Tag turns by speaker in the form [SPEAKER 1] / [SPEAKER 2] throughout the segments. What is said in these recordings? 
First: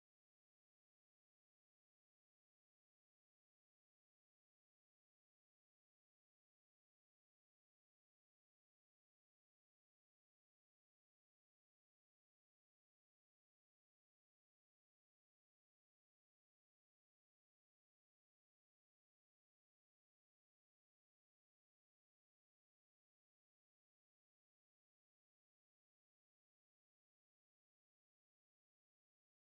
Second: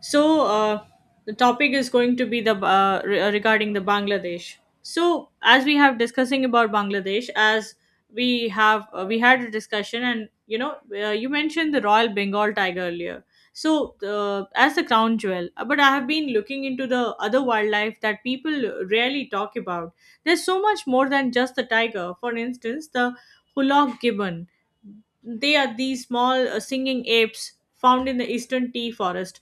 [SPEAKER 1] So uh, the topic is going to be the regarding the Bangladesh. So as we have discussing about Bangladesh, as we have we had a discussion, and you mentioned the Royal Bengal Tiger earlier. So as the crown jewel, but I have been looking into the other wildlife that people rarely talk about. There's so much more than just the tiger. For instance, the Hulock gibbon. They are these small singing apes found in the eastern tea forest.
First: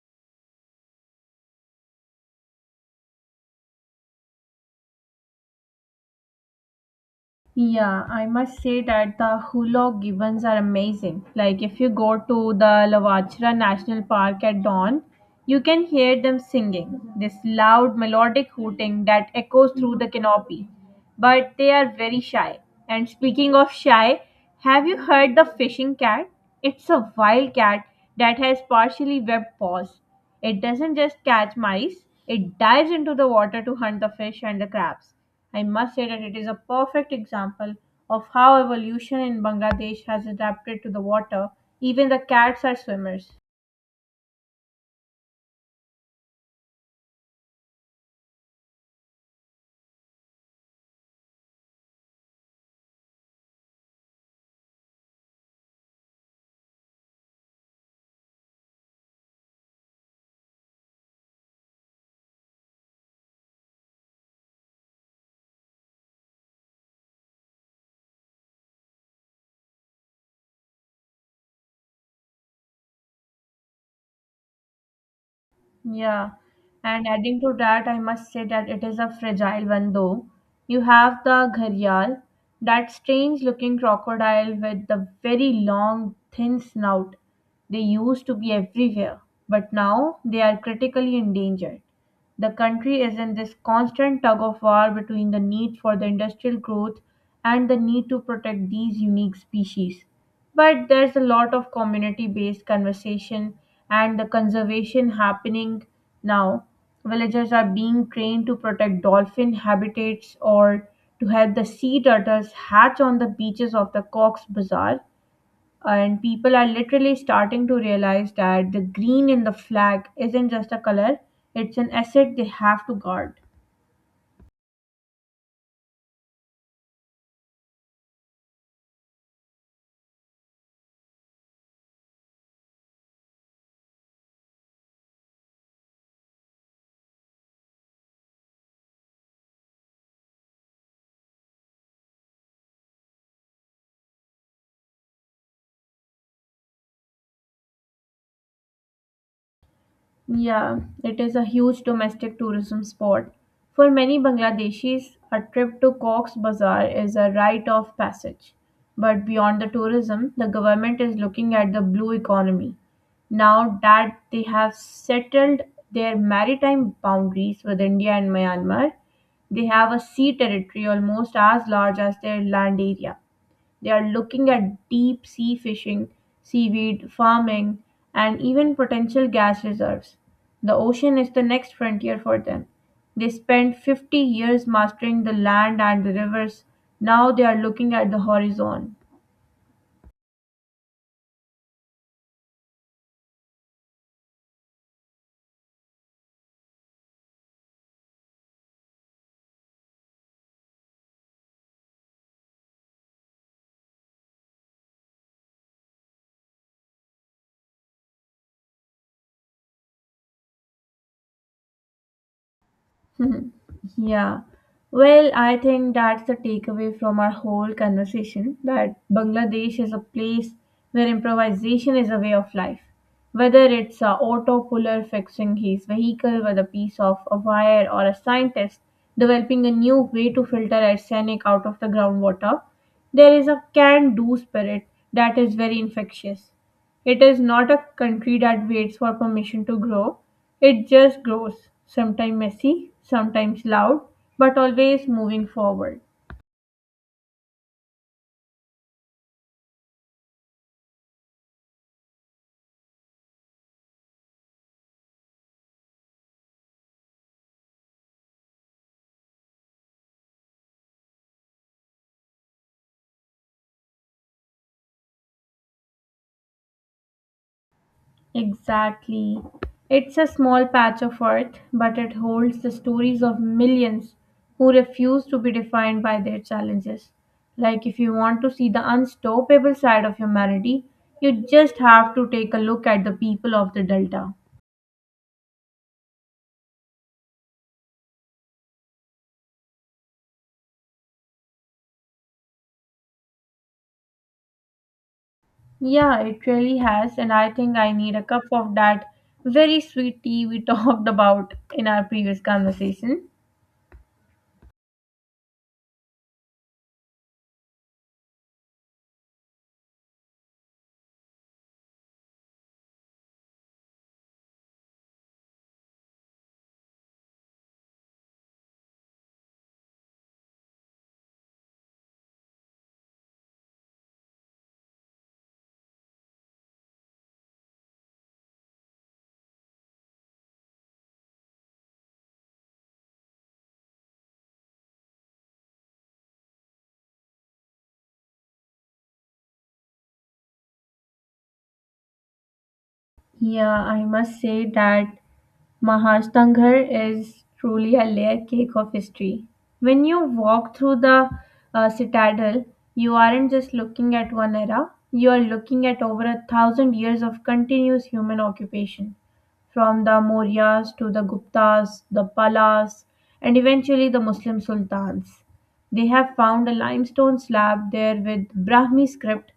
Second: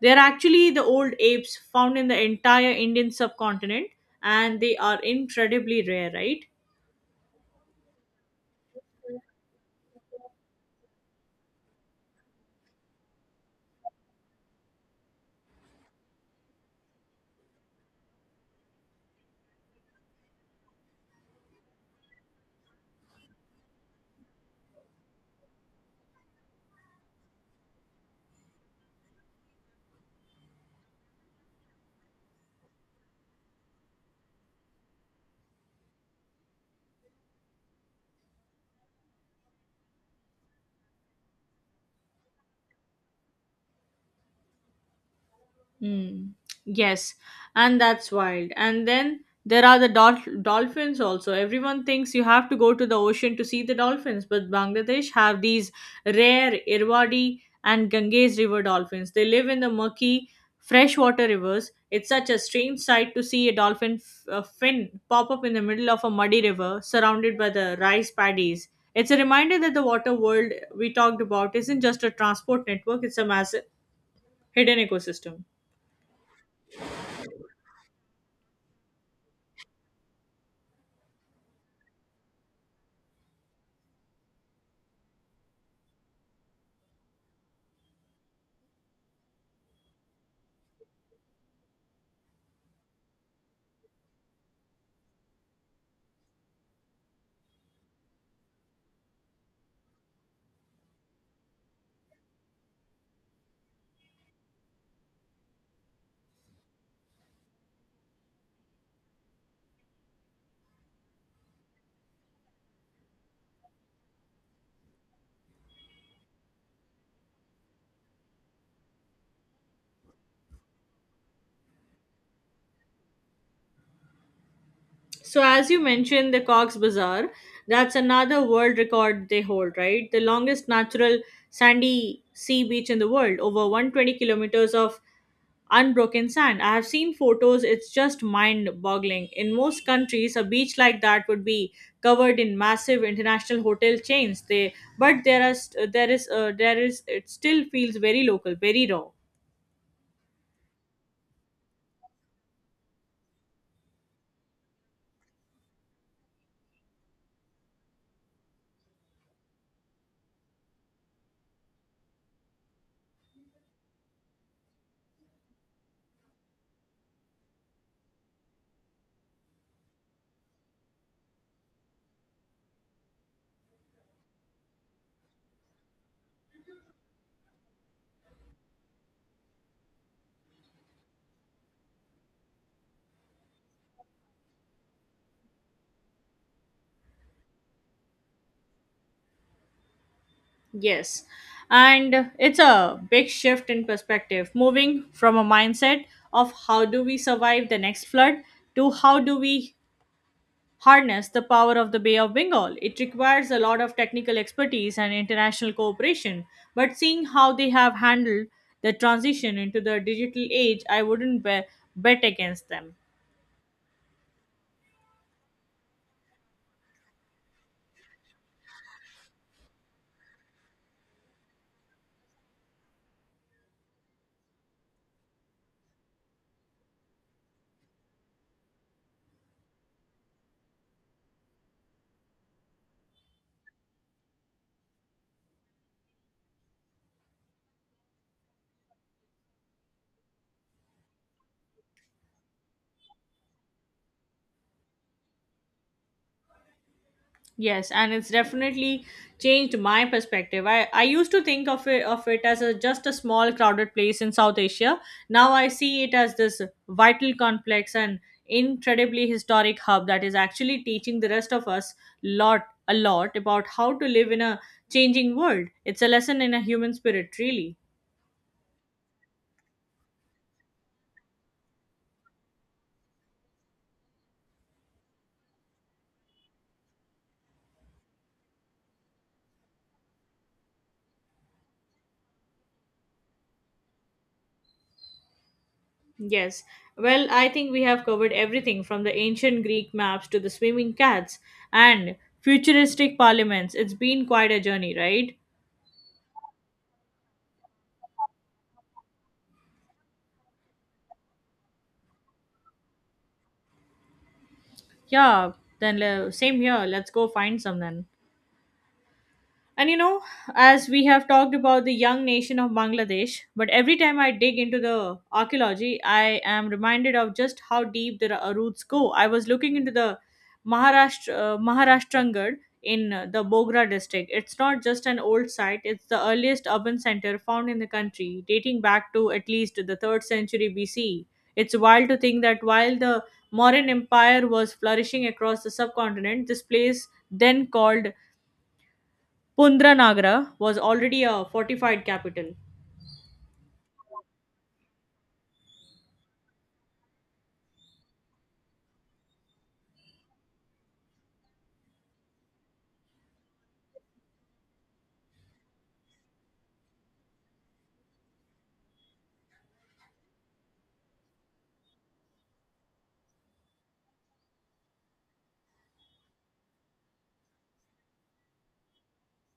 [SPEAKER 1] They are actually the old apes found in the entire Indian subcontinent, and they are incredibly rare, right?
[SPEAKER 2] Yeah, I must say that the hulog gibbons are amazing. Like if you go to the Lavachra National Park at dawn, you can hear them singing this loud melodic hooting that echoes through the canopy. But they are very shy. And speaking of shy, have you heard the fishing cat? It's a wild cat that has partially webbed paws. It doesn't just catch mice, it dives into the water to hunt the fish and the crabs. I must say that it is a perfect example of how evolution in Bangladesh has adapted to the water. Even the cats are swimmers.
[SPEAKER 1] Mm, yes, and that's wild. And then there are the dolphins also. Everyone thinks you have to go to the ocean to see the dolphins, but Bangladesh have these rare Irrawaddy and Ganges river dolphins. They live in the murky freshwater rivers. It's such a strange sight to see a a fin pop up in the middle of a muddy river surrounded by the rice paddies. It's a reminder that the water world we talked about isn't just a transport network, it's a massive hidden ecosystem.
[SPEAKER 2] Yeah, and adding to that, I must say that it is a fragile one though. You have the gharial, that strange looking crocodile with the very long, thin snout. They used to be everywhere, but now they are critically endangered. The country is in this constant tug of war between the need for the industrial growth and the need to protect these unique species. But there's a lot of community based conversation and the conservation happening now. Villagers are being trained to protect dolphin habitats or to help the sea turtles hatch on the beaches of the Cox's Bazar, and people are literally starting to realize that the green in the flag isn't just a color, it's an asset they have to guard.
[SPEAKER 1] So, as you mentioned, the Cox Bazar, that's another world record they hold, right? The longest natural sandy sea beach in the world, over 120 kilometers of unbroken sand. I have seen photos, it's just mind boggling. In most countries, a beach like that would be covered in massive international hotel chains. They, but there, are, st- there is, There is, it still feels very local, very raw.
[SPEAKER 2] Yeah, it is a huge domestic tourism spot. For many Bangladeshis, a trip to Cox's Bazar is a rite of passage. But beyond the tourism, the government is looking at the blue economy. Now that they have settled their maritime boundaries with India and Myanmar, they have a sea territory almost as large as their land area. They are looking at deep sea fishing, seaweed farming, and even potential gas reserves. The ocean is the next frontier for them. They spent 50 years mastering the land and the rivers. Now they are looking at the horizon.
[SPEAKER 1] Yes. And it's a big shift in perspective, moving from a mindset of how do we survive the next flood to how do we harness the power of the Bay of Bengal. It requires a lot of technical expertise and international cooperation. But seeing how they have handled the transition into the digital age, I wouldn't be- bet against them.
[SPEAKER 2] Mhm. Yeah. Well, I think that's the takeaway from our whole conversation that Bangladesh is a place where improvisation is a way of life. Whether it's a auto puller fixing his vehicle with a piece of a wire or a scientist developing a new way to filter arsenic out of the groundwater, there is a can do spirit that is very infectious. It is not a country that waits for permission to grow, it just grows, sometimes messy, sometimes loud, but always moving forward.
[SPEAKER 1] Yes, and it's definitely changed my perspective. I used to think of it as a just a small crowded place in South Asia. Now I see it as this vital complex and incredibly historic hub that is actually teaching the rest of us lot about how to live in a changing world. It's a lesson in a human spirit, really.
[SPEAKER 2] Exactly. It's a small patch of earth, but it holds the stories of millions who refuse to be defined by their challenges. Like, if you want to see the unstoppable side of humanity, you just have to take a look at the people of the Delta.
[SPEAKER 1] Yes. Well, I think we have covered everything from the ancient Greek maps to the swimming cats and futuristic parliaments. It's been quite a journey, right?
[SPEAKER 2] Yeah, it really has, and I think I need a cup of that very sweet tea we talked about in our previous conversation.
[SPEAKER 1] Yeah, same here. Let's go find some then. And you know, as we have talked about the young nation of Bangladesh, but every time I dig into the archaeology, I am reminded of just how deep the roots go. I was looking into the Maharashtra Maharashtrangad in the Bogra district. It's not just an old site; it's the earliest urban center found in the country, dating back to at least the third century BC. It's wild to think that while the Mauryan Empire was flourishing across the subcontinent, this place then called Pundranagra was already a fortified capital.
[SPEAKER 2] Yeah, I must say that Mahashtanghar is truly a layer cake of history. When you walk through the citadel, you aren't just looking at one era, you are looking at over 1,000 years of continuous human occupation. From the Mauryas to the Guptas, the Palas, and eventually the Muslim sultans. They have found a limestone slab there with Brahmi script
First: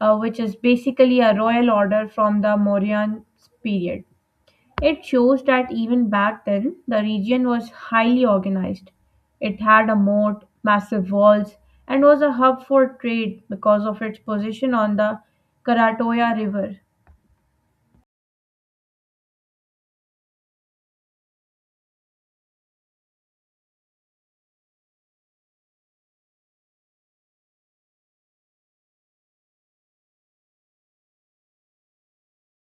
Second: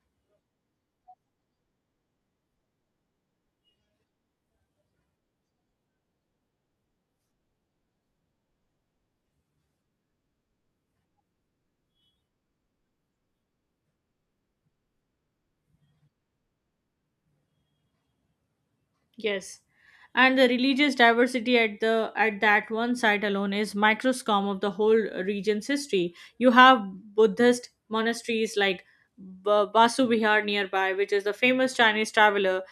[SPEAKER 2] which is basically a royal order from the Mauryan period. It shows that even back then, the region was highly organized. It had a moat, massive walls, and was a hub for trade because of its position on the Karatoya River.
[SPEAKER 1] Yes. And the religious diversity at the at that one site alone is microscope of the whole region's history. You have Buddhist monasteries like Basu Vihar nearby, which is the famous Chinese traveler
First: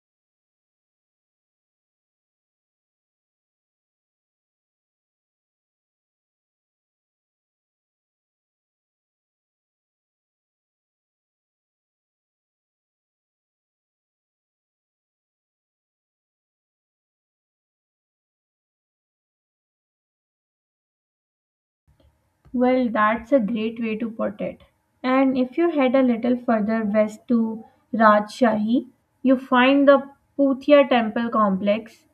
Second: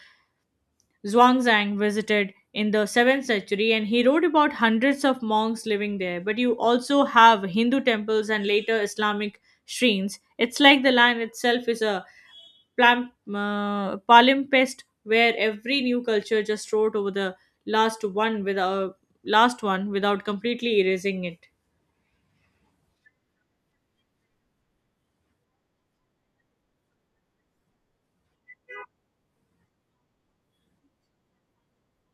[SPEAKER 1] Zhuangzang visited in the 7th century, and he wrote about hundreds of monks living there. But you also have Hindu temples and later Islamic shrines. It's like the land itself is a Palimpsest, where every new culture just wrote over the last one without last one without completely erasing it.
[SPEAKER 2] Well, that's a great way to put it. And if you head a little further west to Rajshahi, you find the Puthia Temple complex,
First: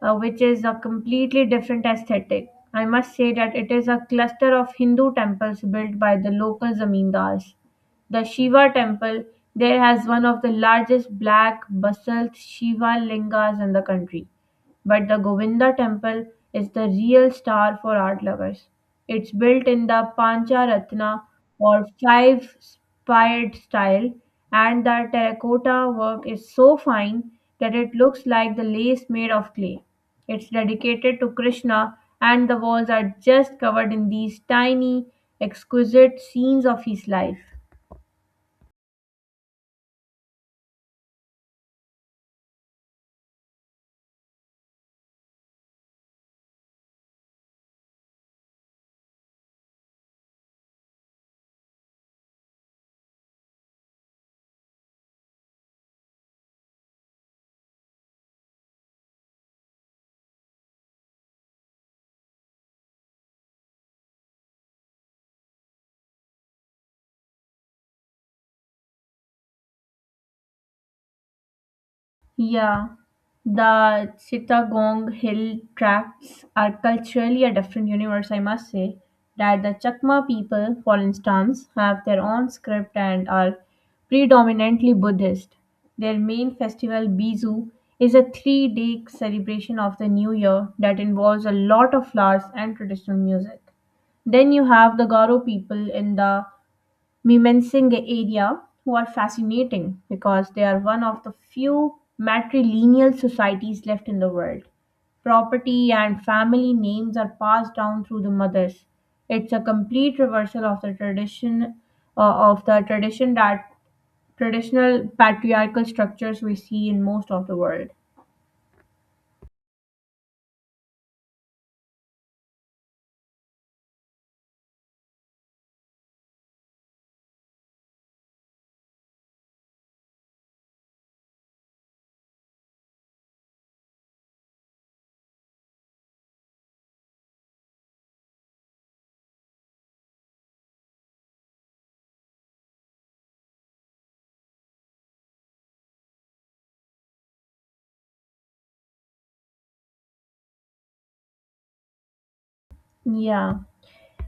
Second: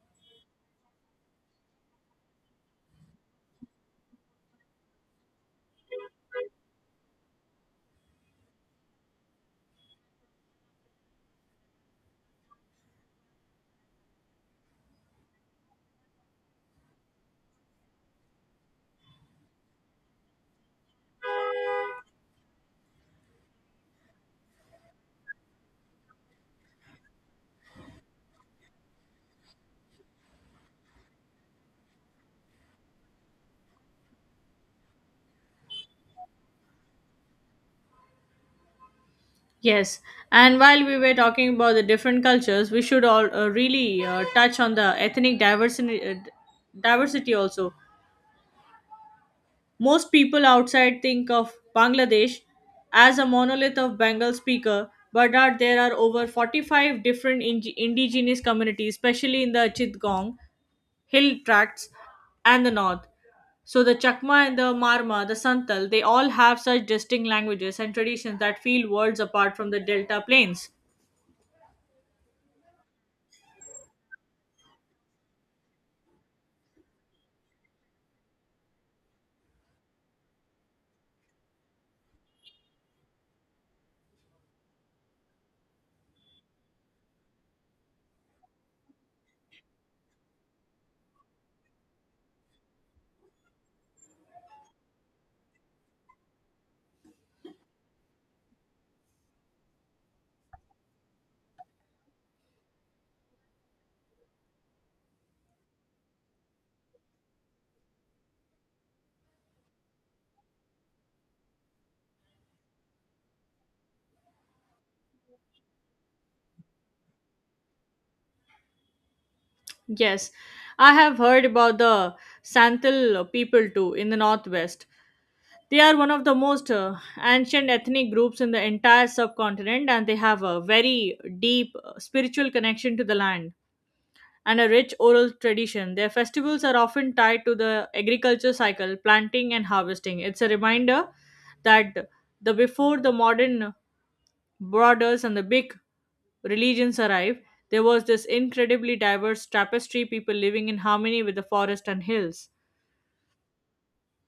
[SPEAKER 2] which is a completely different aesthetic. I must say that it is a cluster of Hindu temples built by the local zamindars. The Shiva temple there has one of the largest black basalt Shiva lingas in the country. But the Govinda temple is the real star for art lovers. It's built in the Pancha Ratna or five spired style, and the terracotta work is so fine that it looks like the lace made of clay. It's dedicated to Krishna, and the walls are just covered in these tiny, exquisite scenes of his life.
[SPEAKER 1] Yes, and while we were talking about the different cultures, we should all really touch on the ethnic diversity diversity also. Most people outside think of Bangladesh as a monolith of Bengal speaker, but there are over 45 different indigenous communities, especially in the Chittagong hill tracts and the north. So the Chakma and the Marma, the Santal, they all have such distinct languages and traditions that feel worlds apart from the delta plains.
[SPEAKER 2] Yeah, the Chittagong Hill Tracts are culturally a different universe, I must say. That the Chakma people, for instance, have their own script and are predominantly Buddhist. Their main festival, Bizu, is a 3 day celebration of the new year that involves a lot of flowers and traditional music. Then you have the Garo people in the Mymensinghe area who are fascinating because they are one of the few matrilineal societies left in the world. Property and family names are passed down through the mothers. It's a complete reversal of the uh, of the tradition that traditional patriarchal structures we see in most of the world.
[SPEAKER 1] Yes, I have heard about the Santal people too in the northwest. They are one of the most ancient ethnic groups in the entire subcontinent, and they have a very deep spiritual connection to the land and a rich oral tradition. Their festivals are often tied to the agriculture cycle, planting and harvesting. It's a reminder that the before the modern borders and the big religions arrived, there was this incredibly diverse tapestry people living in harmony with the forest and hills.
[SPEAKER 2] Yeah,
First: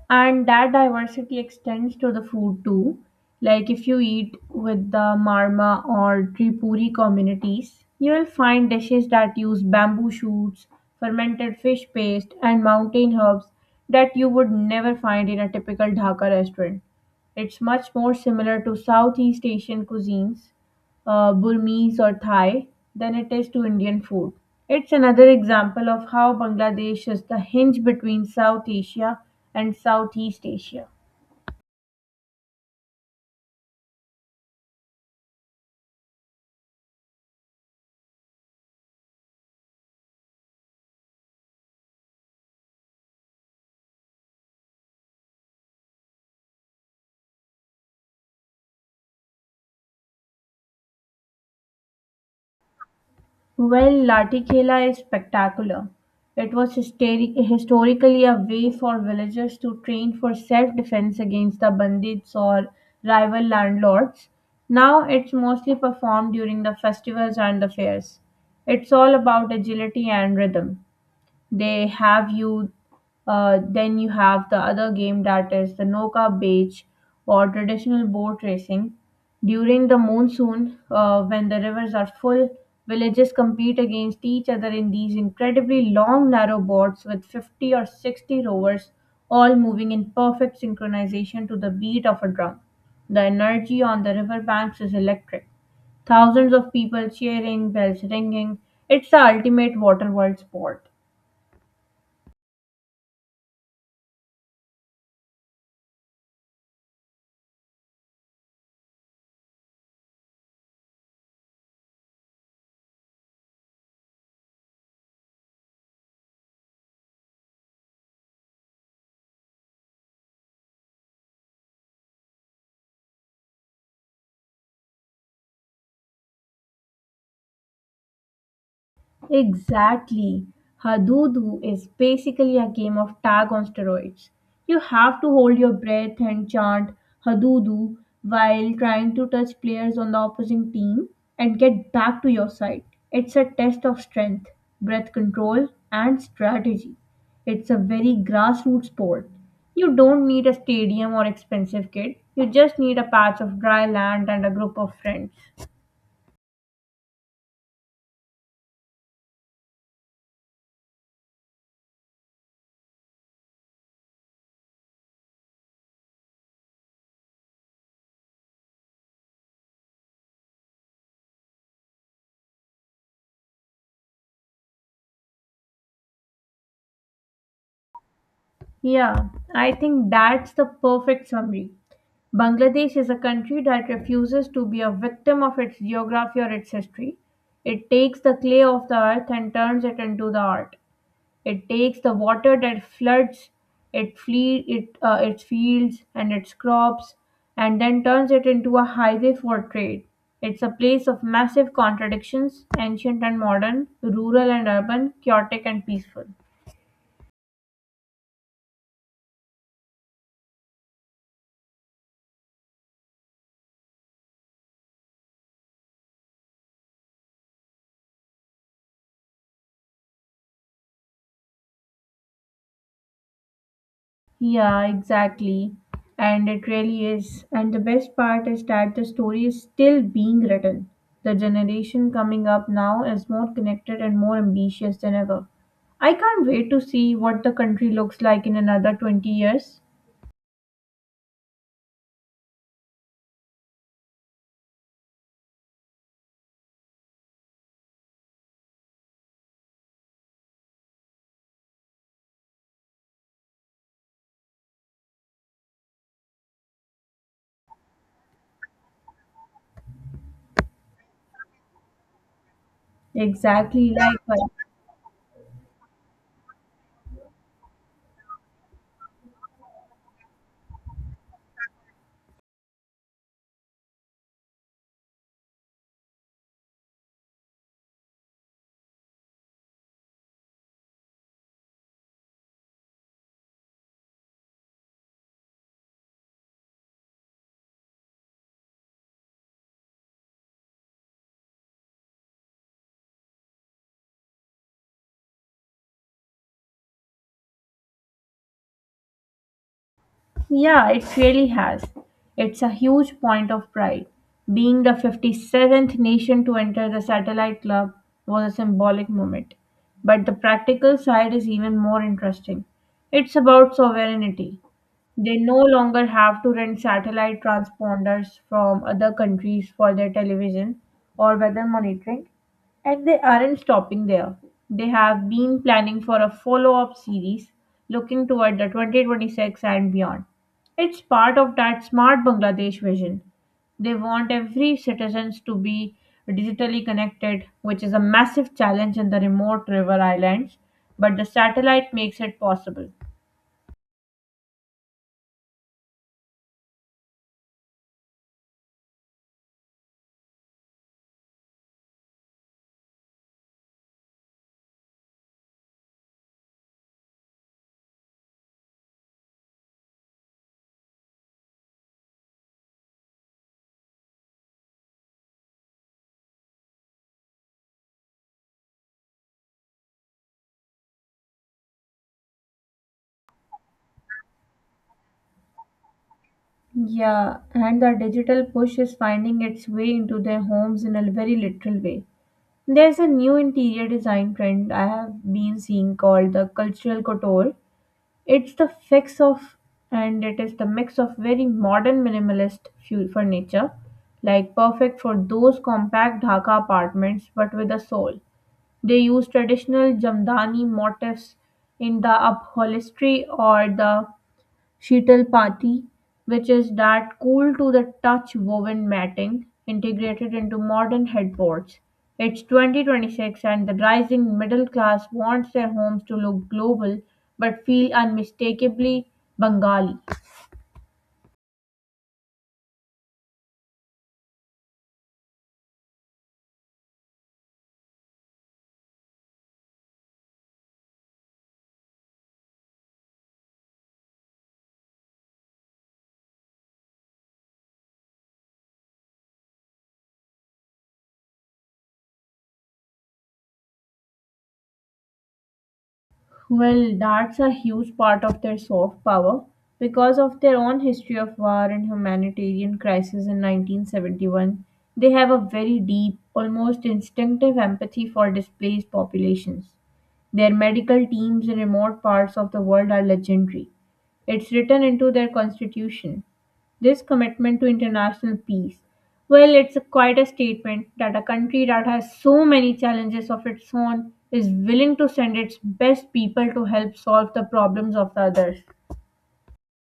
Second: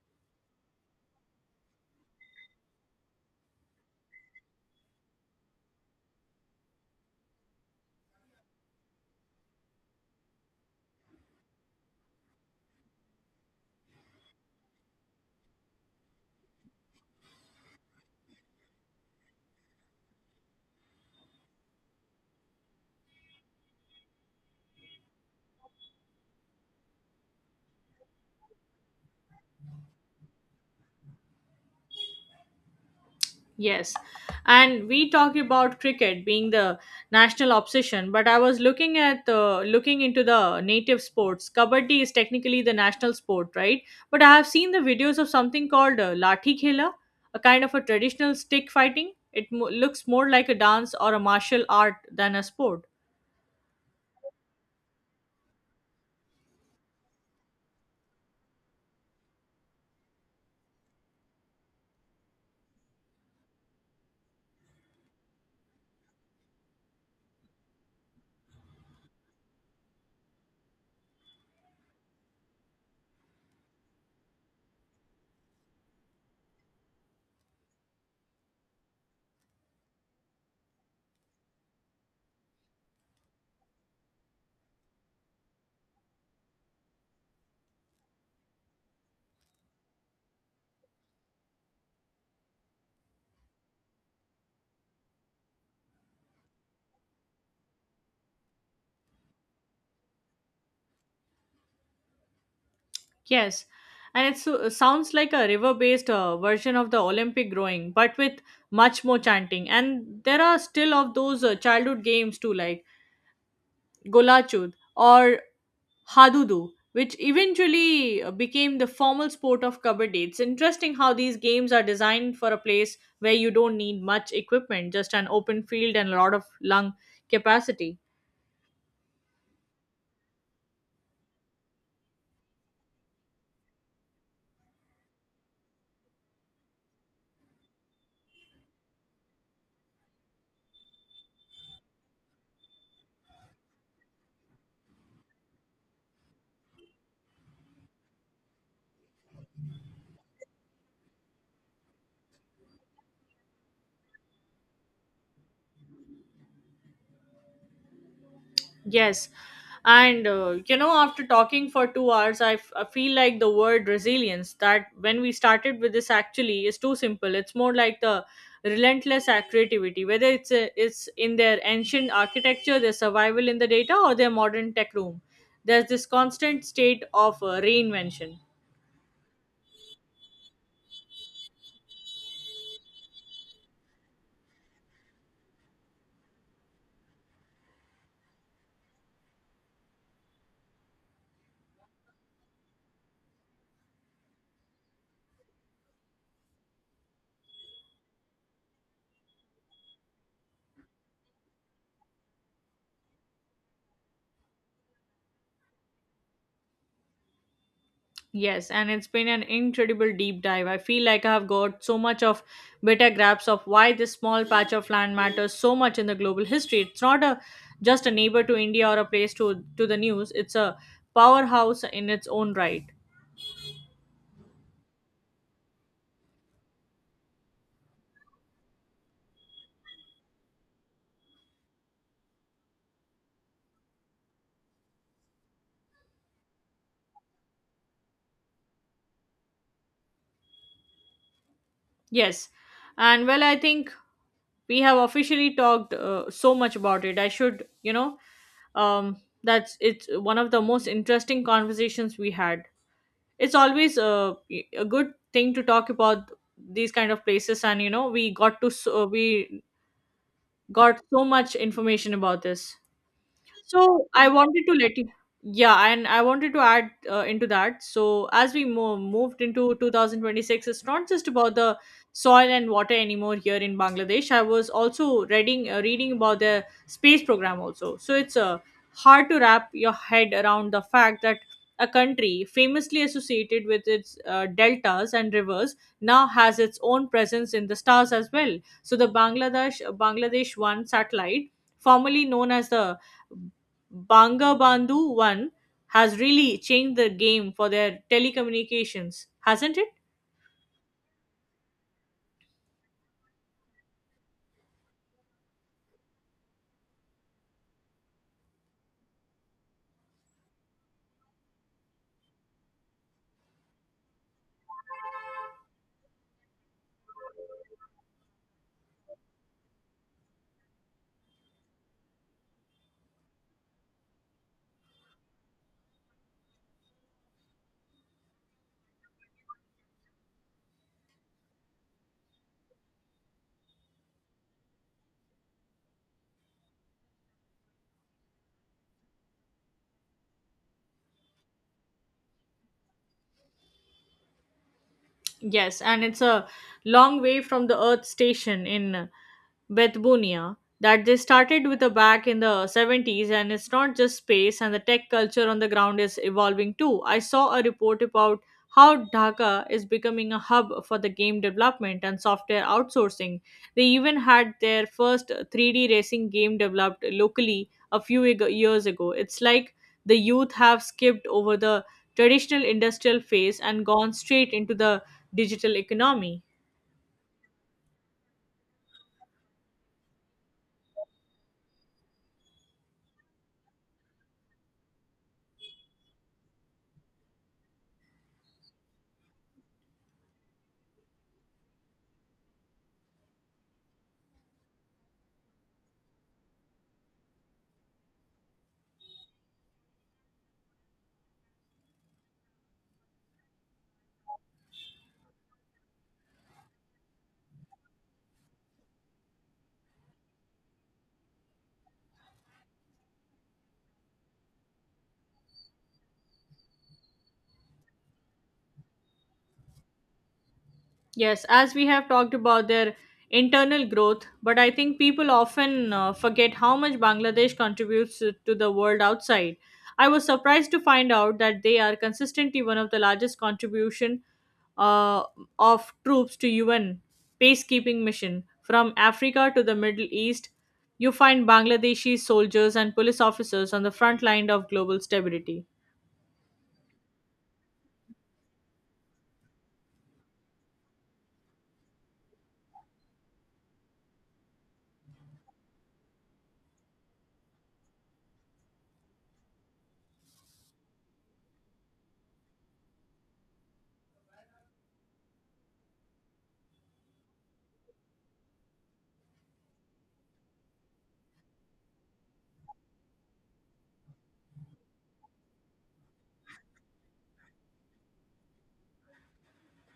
[SPEAKER 2] and that diversity extends to the food too. Like if you eat with the marma or tripuri communities, you will find dishes that use bamboo shoots, fermented fish paste, and mountain herbs that you would never find in a typical Dhaka restaurant. It's much more similar to southeast asian cuisines, Burmese or Thai, than it is to Indian food. It's another example of how Bangladesh is the hinge between South Asia and Southeast Asia.
[SPEAKER 1] Yes. And we talk about cricket being the national obsession, but I was looking at looking into the native sports. Kabaddi is technically the national sport, right? But I have seen the videos of something called Lathi Khela, a kind of a traditional stick fighting. It looks more like a dance or a martial art than a sport.
[SPEAKER 2] Well, Lati Khela is spectacular. It was historically a way for villagers to train for self defense against the bandits or rival landlords. Now it's mostly performed during the festivals and the fairs. It's all about agility and rhythm. They have you Then you have the other game that is the noka beach or traditional boat racing during the monsoon, when the rivers are full. Villages compete against each other in these incredibly long narrow boats with 50 or 60 rowers, all moving in perfect synchronization to the beat of a drum. The energy on the riverbanks is electric, thousands of people cheering, bells ringing. It's the ultimate water world sport.
[SPEAKER 1] Yes. And it sounds like a river based version of the Olympic rowing, but with much more chanting. And there are still of those childhood games too, like Golachud, or Hadudu, which eventually became the formal sport of Kabaddi. It's interesting how these games are designed for a place where you don't need much equipment, just an open field and a lot of lung capacity.
[SPEAKER 2] Exactly. Hadudu is basically a game of tag on steroids. You have to hold your breath and chant Hadudu while trying to touch players on the opposing team and get back to your side. It's a test of strength, breath control, and strategy. It's a very grassroots sport. You don't need a stadium or expensive kit. You just need a patch of dry land and a group of friends.
[SPEAKER 1] Yes. After talking for 2 hours, I feel like the word resilience that when we started with this actually is too simple. It's more like the relentless creativity, whether it's in their ancient architecture, their survival in the data, or their modern tech room. There's this constant state of reinvention.
[SPEAKER 2] Yeah, I think that's the perfect summary. Bangladesh is a country that refuses to be a victim of its geography or its history. It takes the clay of the earth and turns it into the art. It takes the water that floods its fields and its crops and then turns it into a highway for trade. It's a place of massive contradictions, ancient and modern, rural and urban, chaotic and peaceful.
[SPEAKER 1] Yes, and it's been an incredible deep dive. I feel like I have got so much of better grasp of why this small patch of land matters so much in the global history. It's not a just a neighbor to India or a place to the news. It's a powerhouse in its own right.
[SPEAKER 2] Yeah, exactly. And it really is. And the best part is that the story is still being written. The generation coming up now is more connected and more ambitious than ever. I can't wait to see what the country looks like in another 20 years.
[SPEAKER 1] Yes, and well, I think we have officially talked so much about it. I should, um, that's it's one of the most interesting conversations we had. It's always a good thing to talk about these kind of places, and you know we got to we got so much information about this.
[SPEAKER 2] Exactly,
[SPEAKER 1] So I
[SPEAKER 2] likewise.
[SPEAKER 1] wanted to let yeah, and I wanted to add into that. So as we moved into 2026, it's not just about the soil and water anymore here in Bangladesh. I was also reading reading about the space program also. So it's hard to wrap your head around the fact that a country famously associated with its deltas and rivers now has its own presence in the stars as well. So the Bangladesh One satellite, formerly known as the Bangabandhu 1, has really changed the game for their telecommunications, hasn't it?
[SPEAKER 2] Yeah, it really has. It's a huge point of pride. Being the 57th nation to enter the satellite club was a symbolic moment. But the practical side is even more interesting. It's about sovereignty. They no longer have to rent satellite transponders from other countries for their television or weather monitoring, and they aren't stopping there. They have been planning for a follow up series looking toward the 2026 and beyond. It's part of that smart Bangladesh vision. They want every citizens to be digitally connected, which is a massive challenge in the remote river islands, but the satellite makes it possible.
[SPEAKER 1] Yes, and it's a long way from the Earth station in Bethunia that they started with a back in the 70s, and it's not just space, and the tech culture on the ground is evolving too. I saw a report about how Dhaka is becoming a hub for the game development and software outsourcing. They even had their first 3D racing game developed locally a few years ago. It's like the youth have skipped over the traditional industrial phase and gone straight into the digital economy.
[SPEAKER 2] Yeah, and the digital push is finding its way into their homes in a very literal way. There's a new interior design trend I have been seeing called the cultural couture. It's the fix of it is the mix of very modern minimalist furniture, like perfect for those compact Dhaka apartments but with a soul. They use traditional Jamdani motifs in the upholstery or the Sheetal Patti, which is that cool-to-the-touch woven matting integrated into modern headboards. It's 2026 and the rising middle class wants their homes to look global but feel unmistakably Bengali.
[SPEAKER 1] Yes, as we have talked about their internal growth, but I think people often forget how much Bangladesh contributes to the world outside. I was surprised to find out that they are consistently one of the largest contribution uh, of troops to UN peacekeeping mission from Africa to the Middle East. You find Bangladeshi soldiers and police officers on the front line of global stability.
[SPEAKER 2] Well, that's a huge part of their soft power. Because of their own history of war and humanitarian crisis in 1971, they have a very deep, almost instinctive empathy for displaced populations. Their medical teams in remote parts of the world are legendary. It's written into their constitution. This commitment to international peace. Well, it's quite a statement that a country that has so many challenges of its own is willing to send its best people to help solve the problems of the others.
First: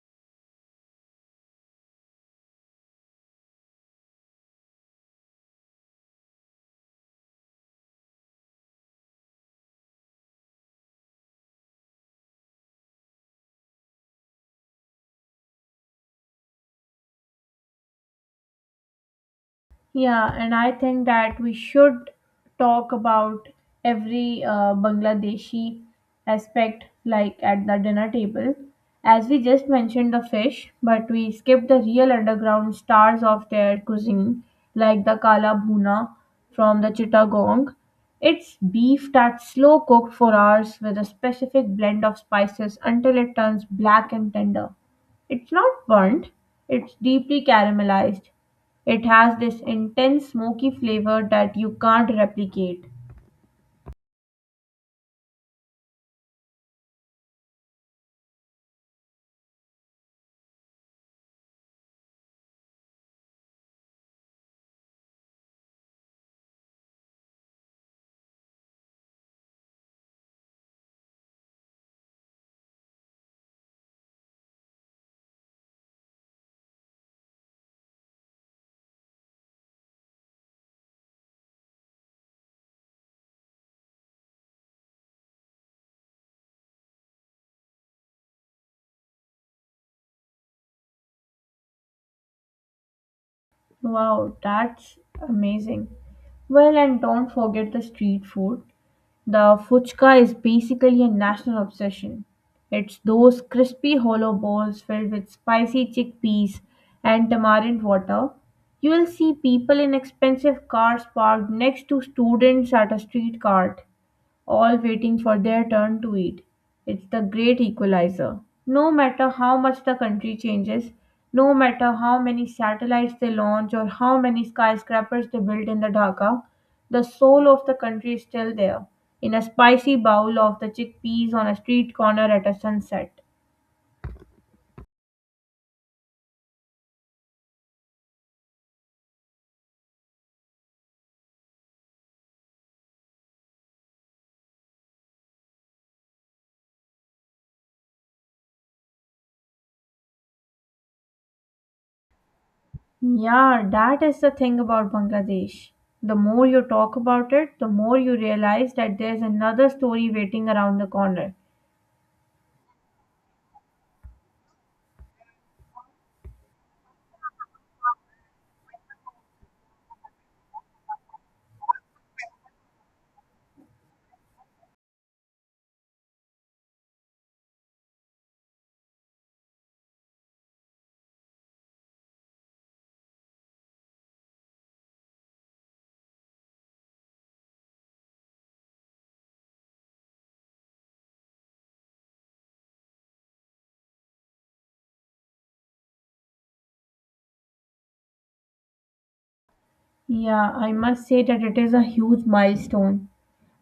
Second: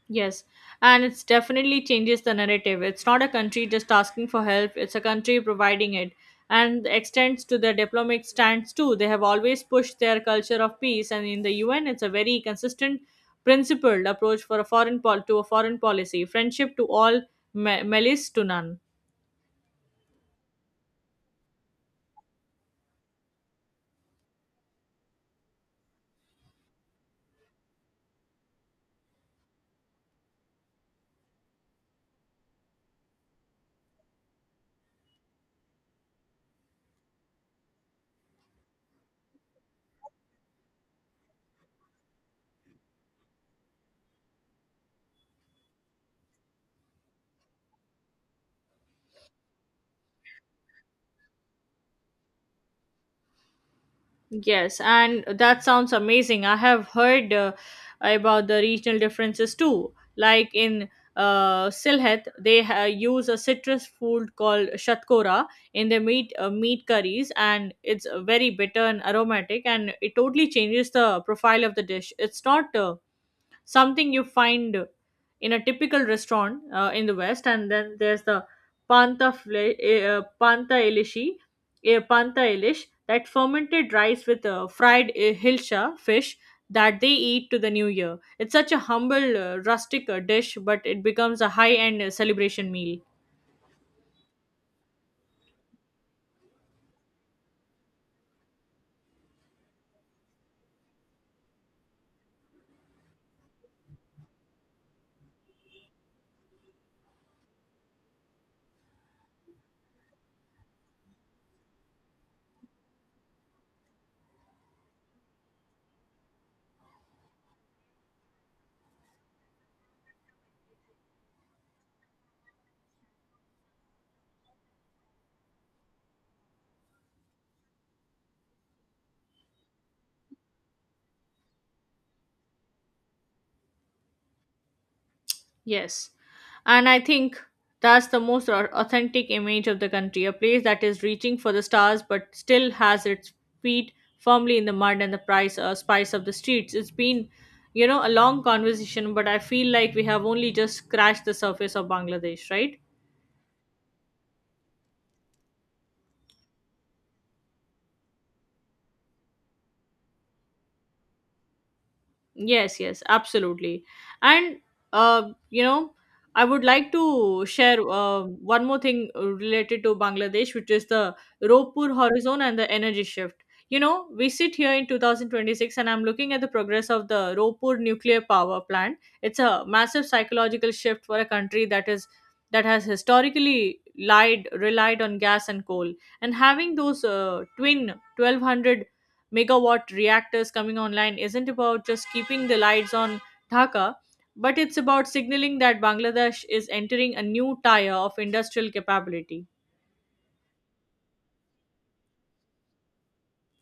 [SPEAKER 1] Yes, and it's definitely changes the narrative. It's not a country just asking for help, it's a country providing it. And extends to their diplomatic stance too. They have always pushed their culture of peace, and in the UN, it's a very consistent, principled approach for a foreign policy, friendship to all, malice to none.
[SPEAKER 2] Yeah, and I think that we should talk about every Bangladeshi aspect, like at the dinner table. As we just mentioned the fish, but we skipped the real underground stars of their cuisine, like the Kala Bhuna from the Chittagong. It's beef that's slow cooked for hours with a specific blend of spices until it turns black and tender. It's not burnt, it's deeply caramelized. It has this intense smoky flavor that you can't replicate.
[SPEAKER 1] Yes, and that sounds amazing. I have heard about the regional differences too. Like in Silhet, they use a citrus food called shatkora in their meat curries, and it's very bitter and aromatic, and it totally changes the profile of the dish. It's not something you find in a typical restaurant in the west. And then there's the panta fle- eh, panta elishi panta elish, that fermented rice with fried hilsha fish that they eat to the new year. It's such a humble rustic dish, but it becomes a high end celebration meal.
[SPEAKER 2] Wow, that's amazing. Well, and don't forget the street food. The fuchka is basically a national obsession. It's those crispy hollow bowls filled with spicy chickpeas and tamarind water. You will see people in expensive cars parked next to students at a street cart, all waiting for their turn to eat. It's the great equalizer. No matter how much the country changes, no matter how many satellites they launch or how many skyscrapers they build in the Dhaka, the soul of the country is still there, in a spicy bowl of the chickpeas on a street corner at a sunset.
[SPEAKER 1] Yes. And I think that's the most authentic image of the country, a place that is reaching for the stars but still has its feet firmly in the mud and the spice of the streets. It's been a long conversation, but I feel like we have only just scratched the surface of Bangladesh, right?
[SPEAKER 2] Yeah, that is the thing about Bangladesh. The more you talk about it, the more you realize that there's another story waiting around the corner.
[SPEAKER 1] Yes, yes, absolutely. And uh, you know, I would like to share one more thing related to Bangladesh, which is the Ropur horizon and the energy shift. You know, we sit here in 2026 and I'm looking at the progress of the Ropur nuclear power plant. It's a massive psychological shift for a country that has historically lied relied on gas and coal, and having those twin 1200 megawatt reactors coming online isn't about just keeping the lights on Dhaka, but it's about signaling that Bangladesh is entering a new tier of industrial capability.
[SPEAKER 2] Yeah, I must say that it is a huge milestone.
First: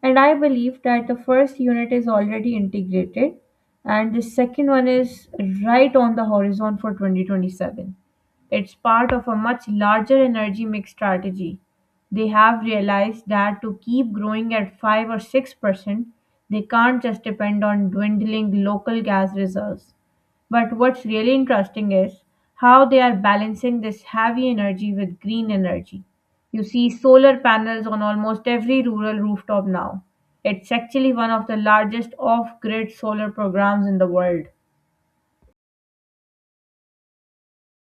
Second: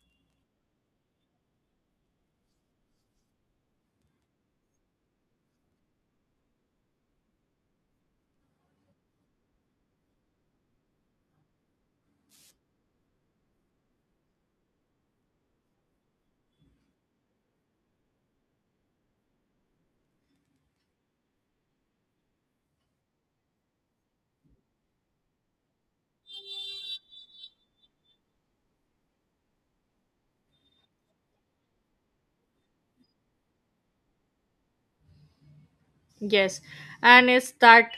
[SPEAKER 2] And I believe that the first unit is already integrated and the second one is right on the horizon for 2027. It's part of a much larger energy mix strategy. They have realized that to keep growing at 5 or 6%, they can't just depend on dwindling local gas reserves. But what's really interesting is how they are balancing this heavy energy with green energy. You see solar panels on almost every rural rooftop now. It's actually one of the largest off grid solar programs in the world.
[SPEAKER 1] Yes, and it's that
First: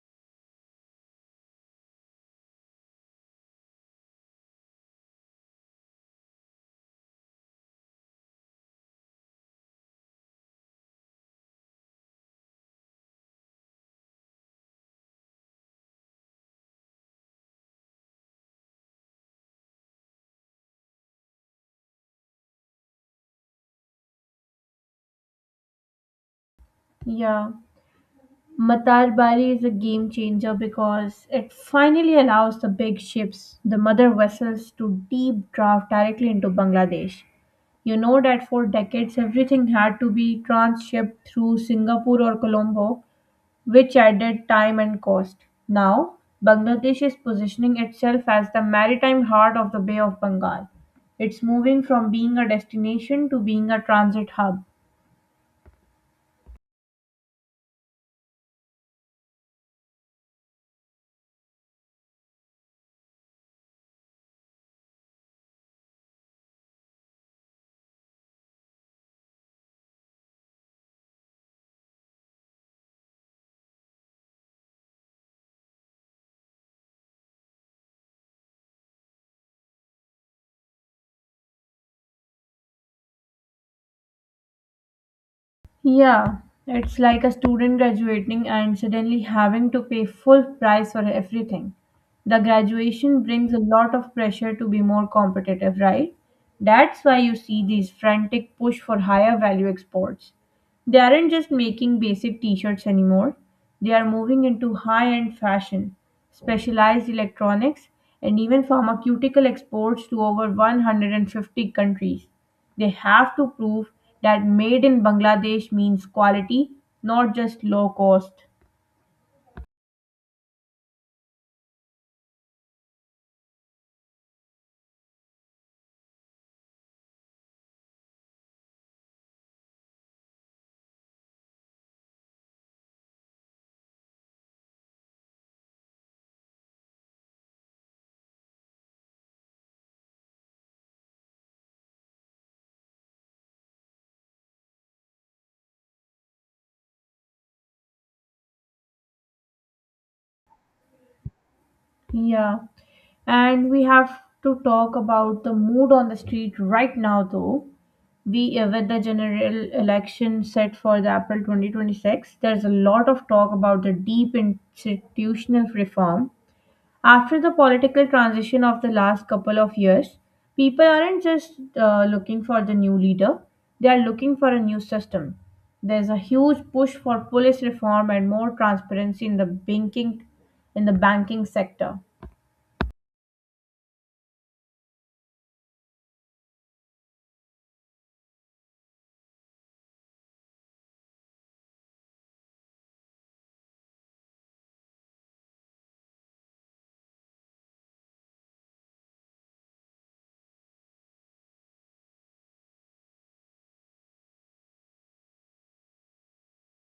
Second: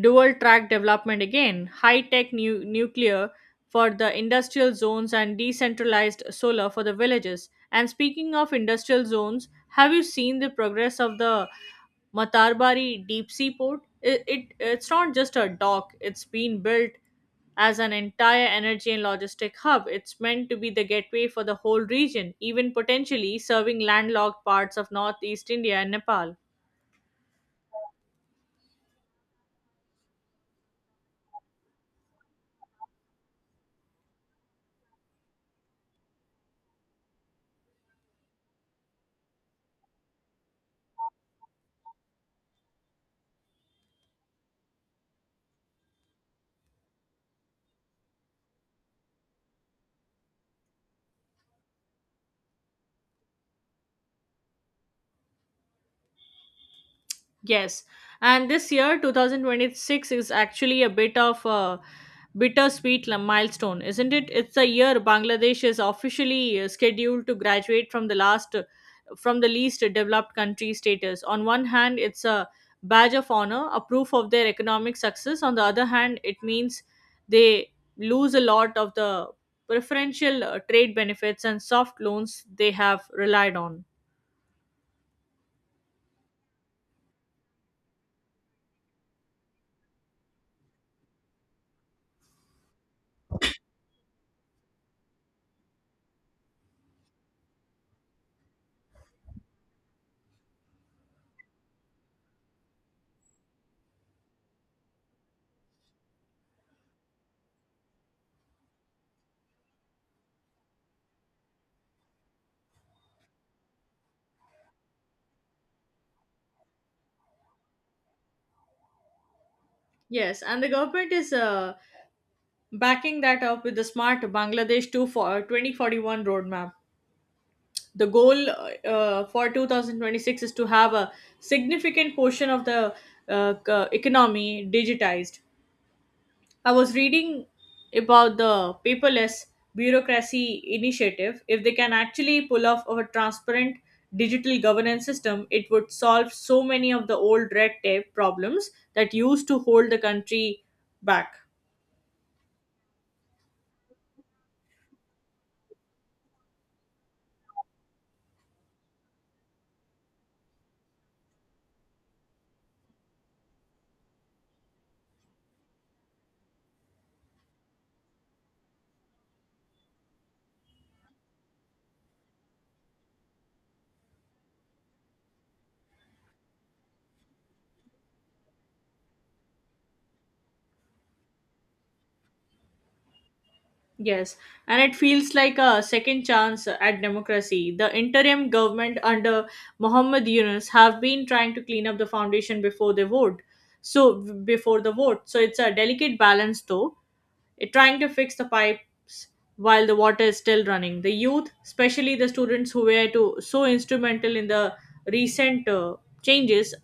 [SPEAKER 1] dual track development again, high tech nuclear for the industrial zones and decentralized solar for the villages. And speaking of industrial zones, have you seen the progress of the Matarbari deep sea port? It's not just a dock, it's been built as an entire energy and logistic hub. It's meant to be the gateway for the whole region, even potentially serving landlocked parts of northeast India and Nepal.
[SPEAKER 2] Yeah, Matar Bari is a game changer because it finally allows the big ships, the mother vessels, to deep draft directly into Bangladesh. You know that for decades everything had to be transshipped through Singapore or Colombo, which added time and cost. Now, Bangladesh is positioning itself as the maritime heart of the Bay of Bengal. It's moving from being a destination to being a transit hub.
[SPEAKER 1] Yes, and this year 2026 is actually a bit of a bittersweet milestone, isn't it? It's the year Bangladesh is officially scheduled to graduate from the least developed country status. On one hand, it's a badge of honor, a proof of their economic success. On the other hand, it means they lose a lot of the preferential trade benefits and soft loans they have relied on.
[SPEAKER 2] Yeah, it's like a student graduating and suddenly having to pay full price for everything. The graduation brings a lot of pressure to be more competitive, right? That's why you see these frantic push for higher value exports. They aren't just making basic t-shirts anymore. They are moving into high-end fashion, specialized electronics, and even pharmaceutical exports to over 150 countries. They have to prove that made in Bangladesh means quality, not just low cost.
[SPEAKER 1] Yes, and the government is backing that up with the smart Bangladesh 2 for 2041 roadmap. The goal for 2026 is to have a significant portion of the economy digitized. I was reading about the paperless bureaucracy initiative. If they can actually pull off a transparent digital governance system, it would solve so many of the old red tape problems that used to hold the country back.
[SPEAKER 2] Yeah. And we have to talk about the mood on the street right now, though. We with the general election set for the April 2026, there's a lot of talk about the deep institutional reform. After the political transition of the last couple of years, people aren't just looking for the new leader, they are looking for a new system. There's a huge push for police reform and more transparency in the banking sector.
[SPEAKER 1] Yes, and it feels like a second chance at democracy. The interim government under Muhammad Yunus have been trying to clean up the foundation before the vote. So before the vote, so it's a delicate balance though. It trying to fix the pipes while the water is still running. The youth, especially the students who were to so instrumental in the recent changes,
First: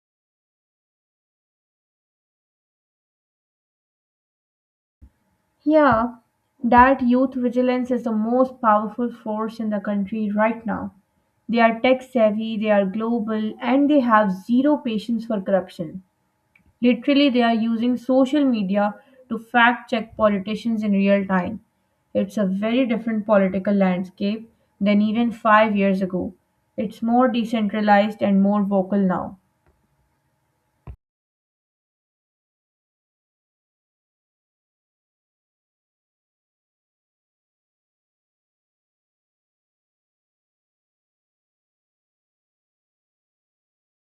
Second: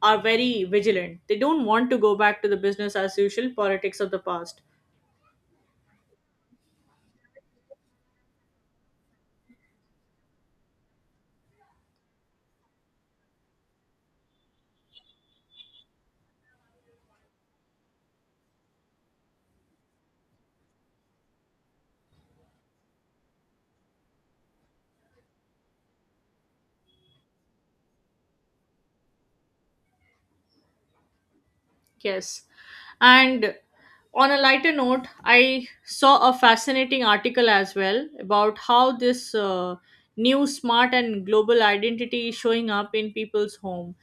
[SPEAKER 1] are very vigilant. They don't want to go back to the business as usual politics of the past.
[SPEAKER 2] Yeah, that youth vigilance is the most powerful force in the country right now. They are tech savvy, they are global, and they have zero patience for corruption. Literally, they are using social media to fact check politicians in real time. It's a very different political landscape than even five years ago. It's more decentralized and more vocal now.
[SPEAKER 1] Yes. And on a lighter note, I saw a fascinating article as well about how this new smart and global identity is showing up in people's home.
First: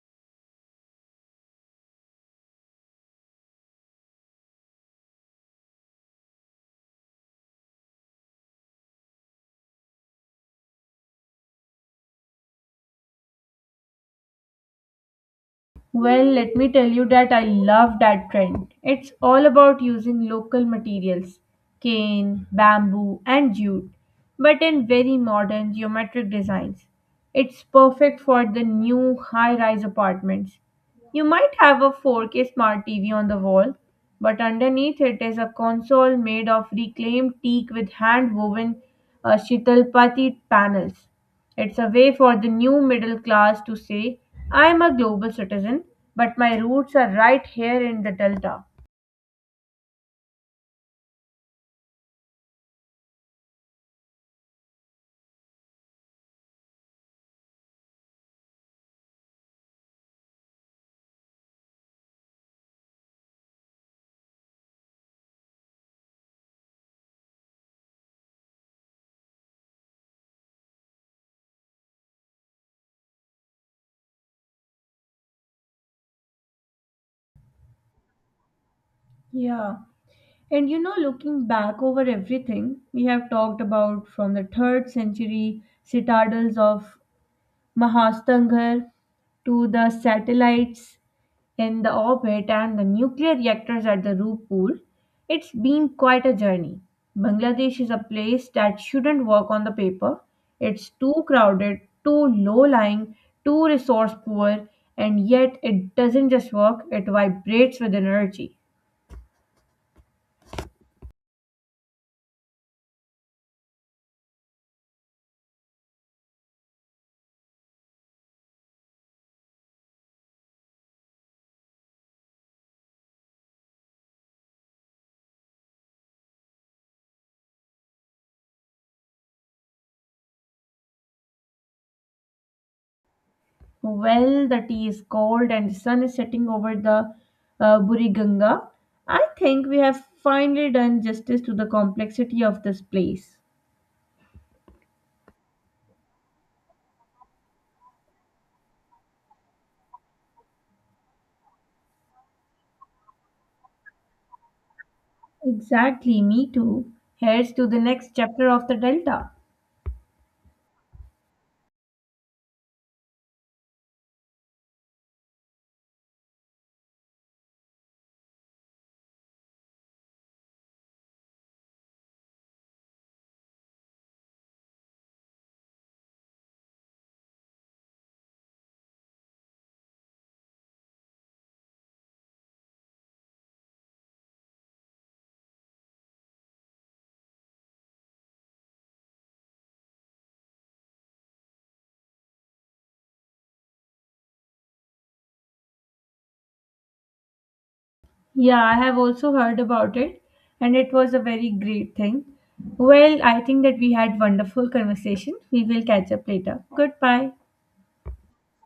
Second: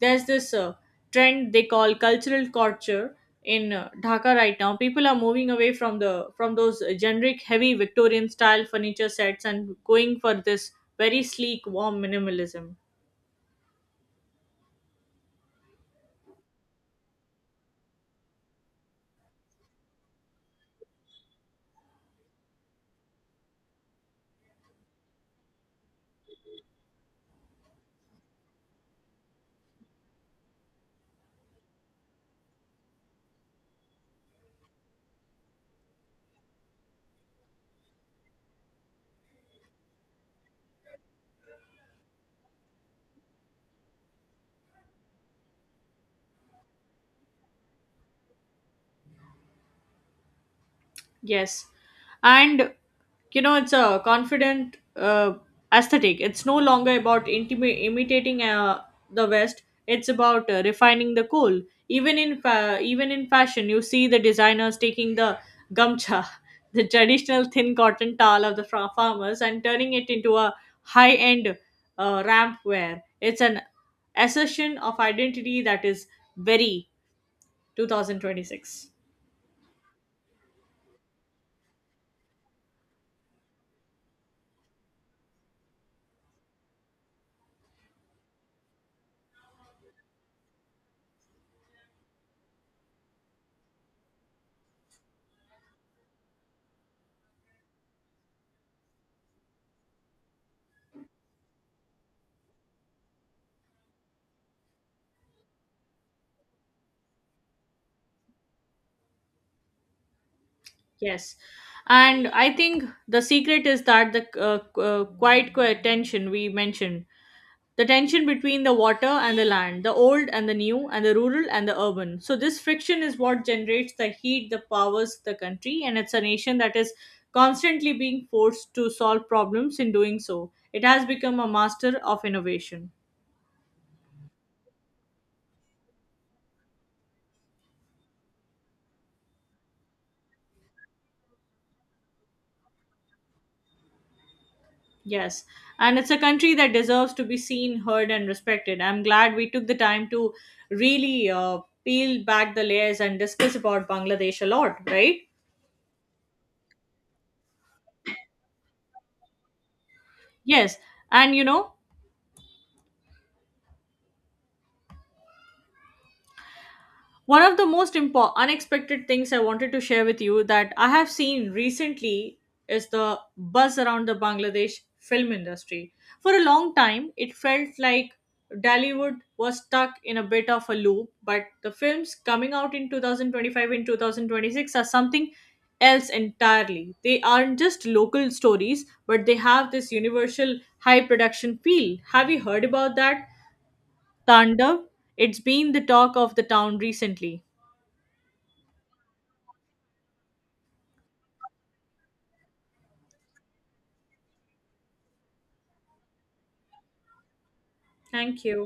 [SPEAKER 1] There's this trend they call cultural culture in Dhaka right now. People are moving away from the from those generic heavy Victorian style furniture sets and going for this very sleek, warm minimalism.
[SPEAKER 2] Well, let me tell you that I love that trend. It's all about using local materials cane, bamboo, and jute, but in very modern geometric designs. It's perfect for the new high rise apartments. You might have a 4K smart TV on the wall, but underneath it is a console made of reclaimed teak with hand woven shitalpati panels. It's a way for the new middle class to say, I'm a global citizen, but my roots are right here in the Delta.
[SPEAKER 1] Yes. And you know, it's a confident aesthetic. It's no longer about imitating the West. It's about refining the cool. Even in fashion, you see the designers taking the gamcha, the traditional thin cotton towel of the farmers, and turning it into a high-end ramp wear. It's an assertion of identity that is very 2026.
[SPEAKER 2] Yeah. And you know, looking back over everything we have talked about from the 3rd century citadels of Mahastanghar to the satellites in the orbit and the nuclear reactors at the Roop pool, it's been quite a journey. Bangladesh is a place that shouldn't work on the paper. It's too crowded, too low lying, too resource poor, and yet it doesn't just work, it vibrates with energy.
[SPEAKER 1] Yes. And I think the secret is that the quiet tension we mentioned, the tension between the water and the land, the old and the new, and the rural and the urban. So, this friction is what generates the heat that powers the country, and it's a nation that is constantly being forced to solve problems, in doing so it has become a master of innovation.
[SPEAKER 2] Well, the tea is cold and the sun is setting over the Buriganga. I think we have finally done justice to the complexity of this place.
[SPEAKER 1] Yes, and it's a country that deserves to be seen, heard, and respected. I'm glad we took the time to really peel back the layers and discuss about Bangladesh a lot, right?
[SPEAKER 2] Exactly, me too. Here's to the next chapter of the Delta.
[SPEAKER 1] Yes, and you know, one of the most unexpected things I wanted to share with you that I have seen recently is the buzz around the Bangladesh film industry. For a long time, it felt like Dollywood was stuck in a bit of a loop, but the films coming out in 2025 and 2026 are something else entirely. They aren't just local stories, but they have this universal high production feel. Have you heard about that Tandav? It's been the talk of the town recently.
[SPEAKER 2] Yeah, I have also heard about it, and it was a very great thing. Well, I think that we had wonderful conversation. We will catch up later. Goodbye.
[SPEAKER 1] Thank you.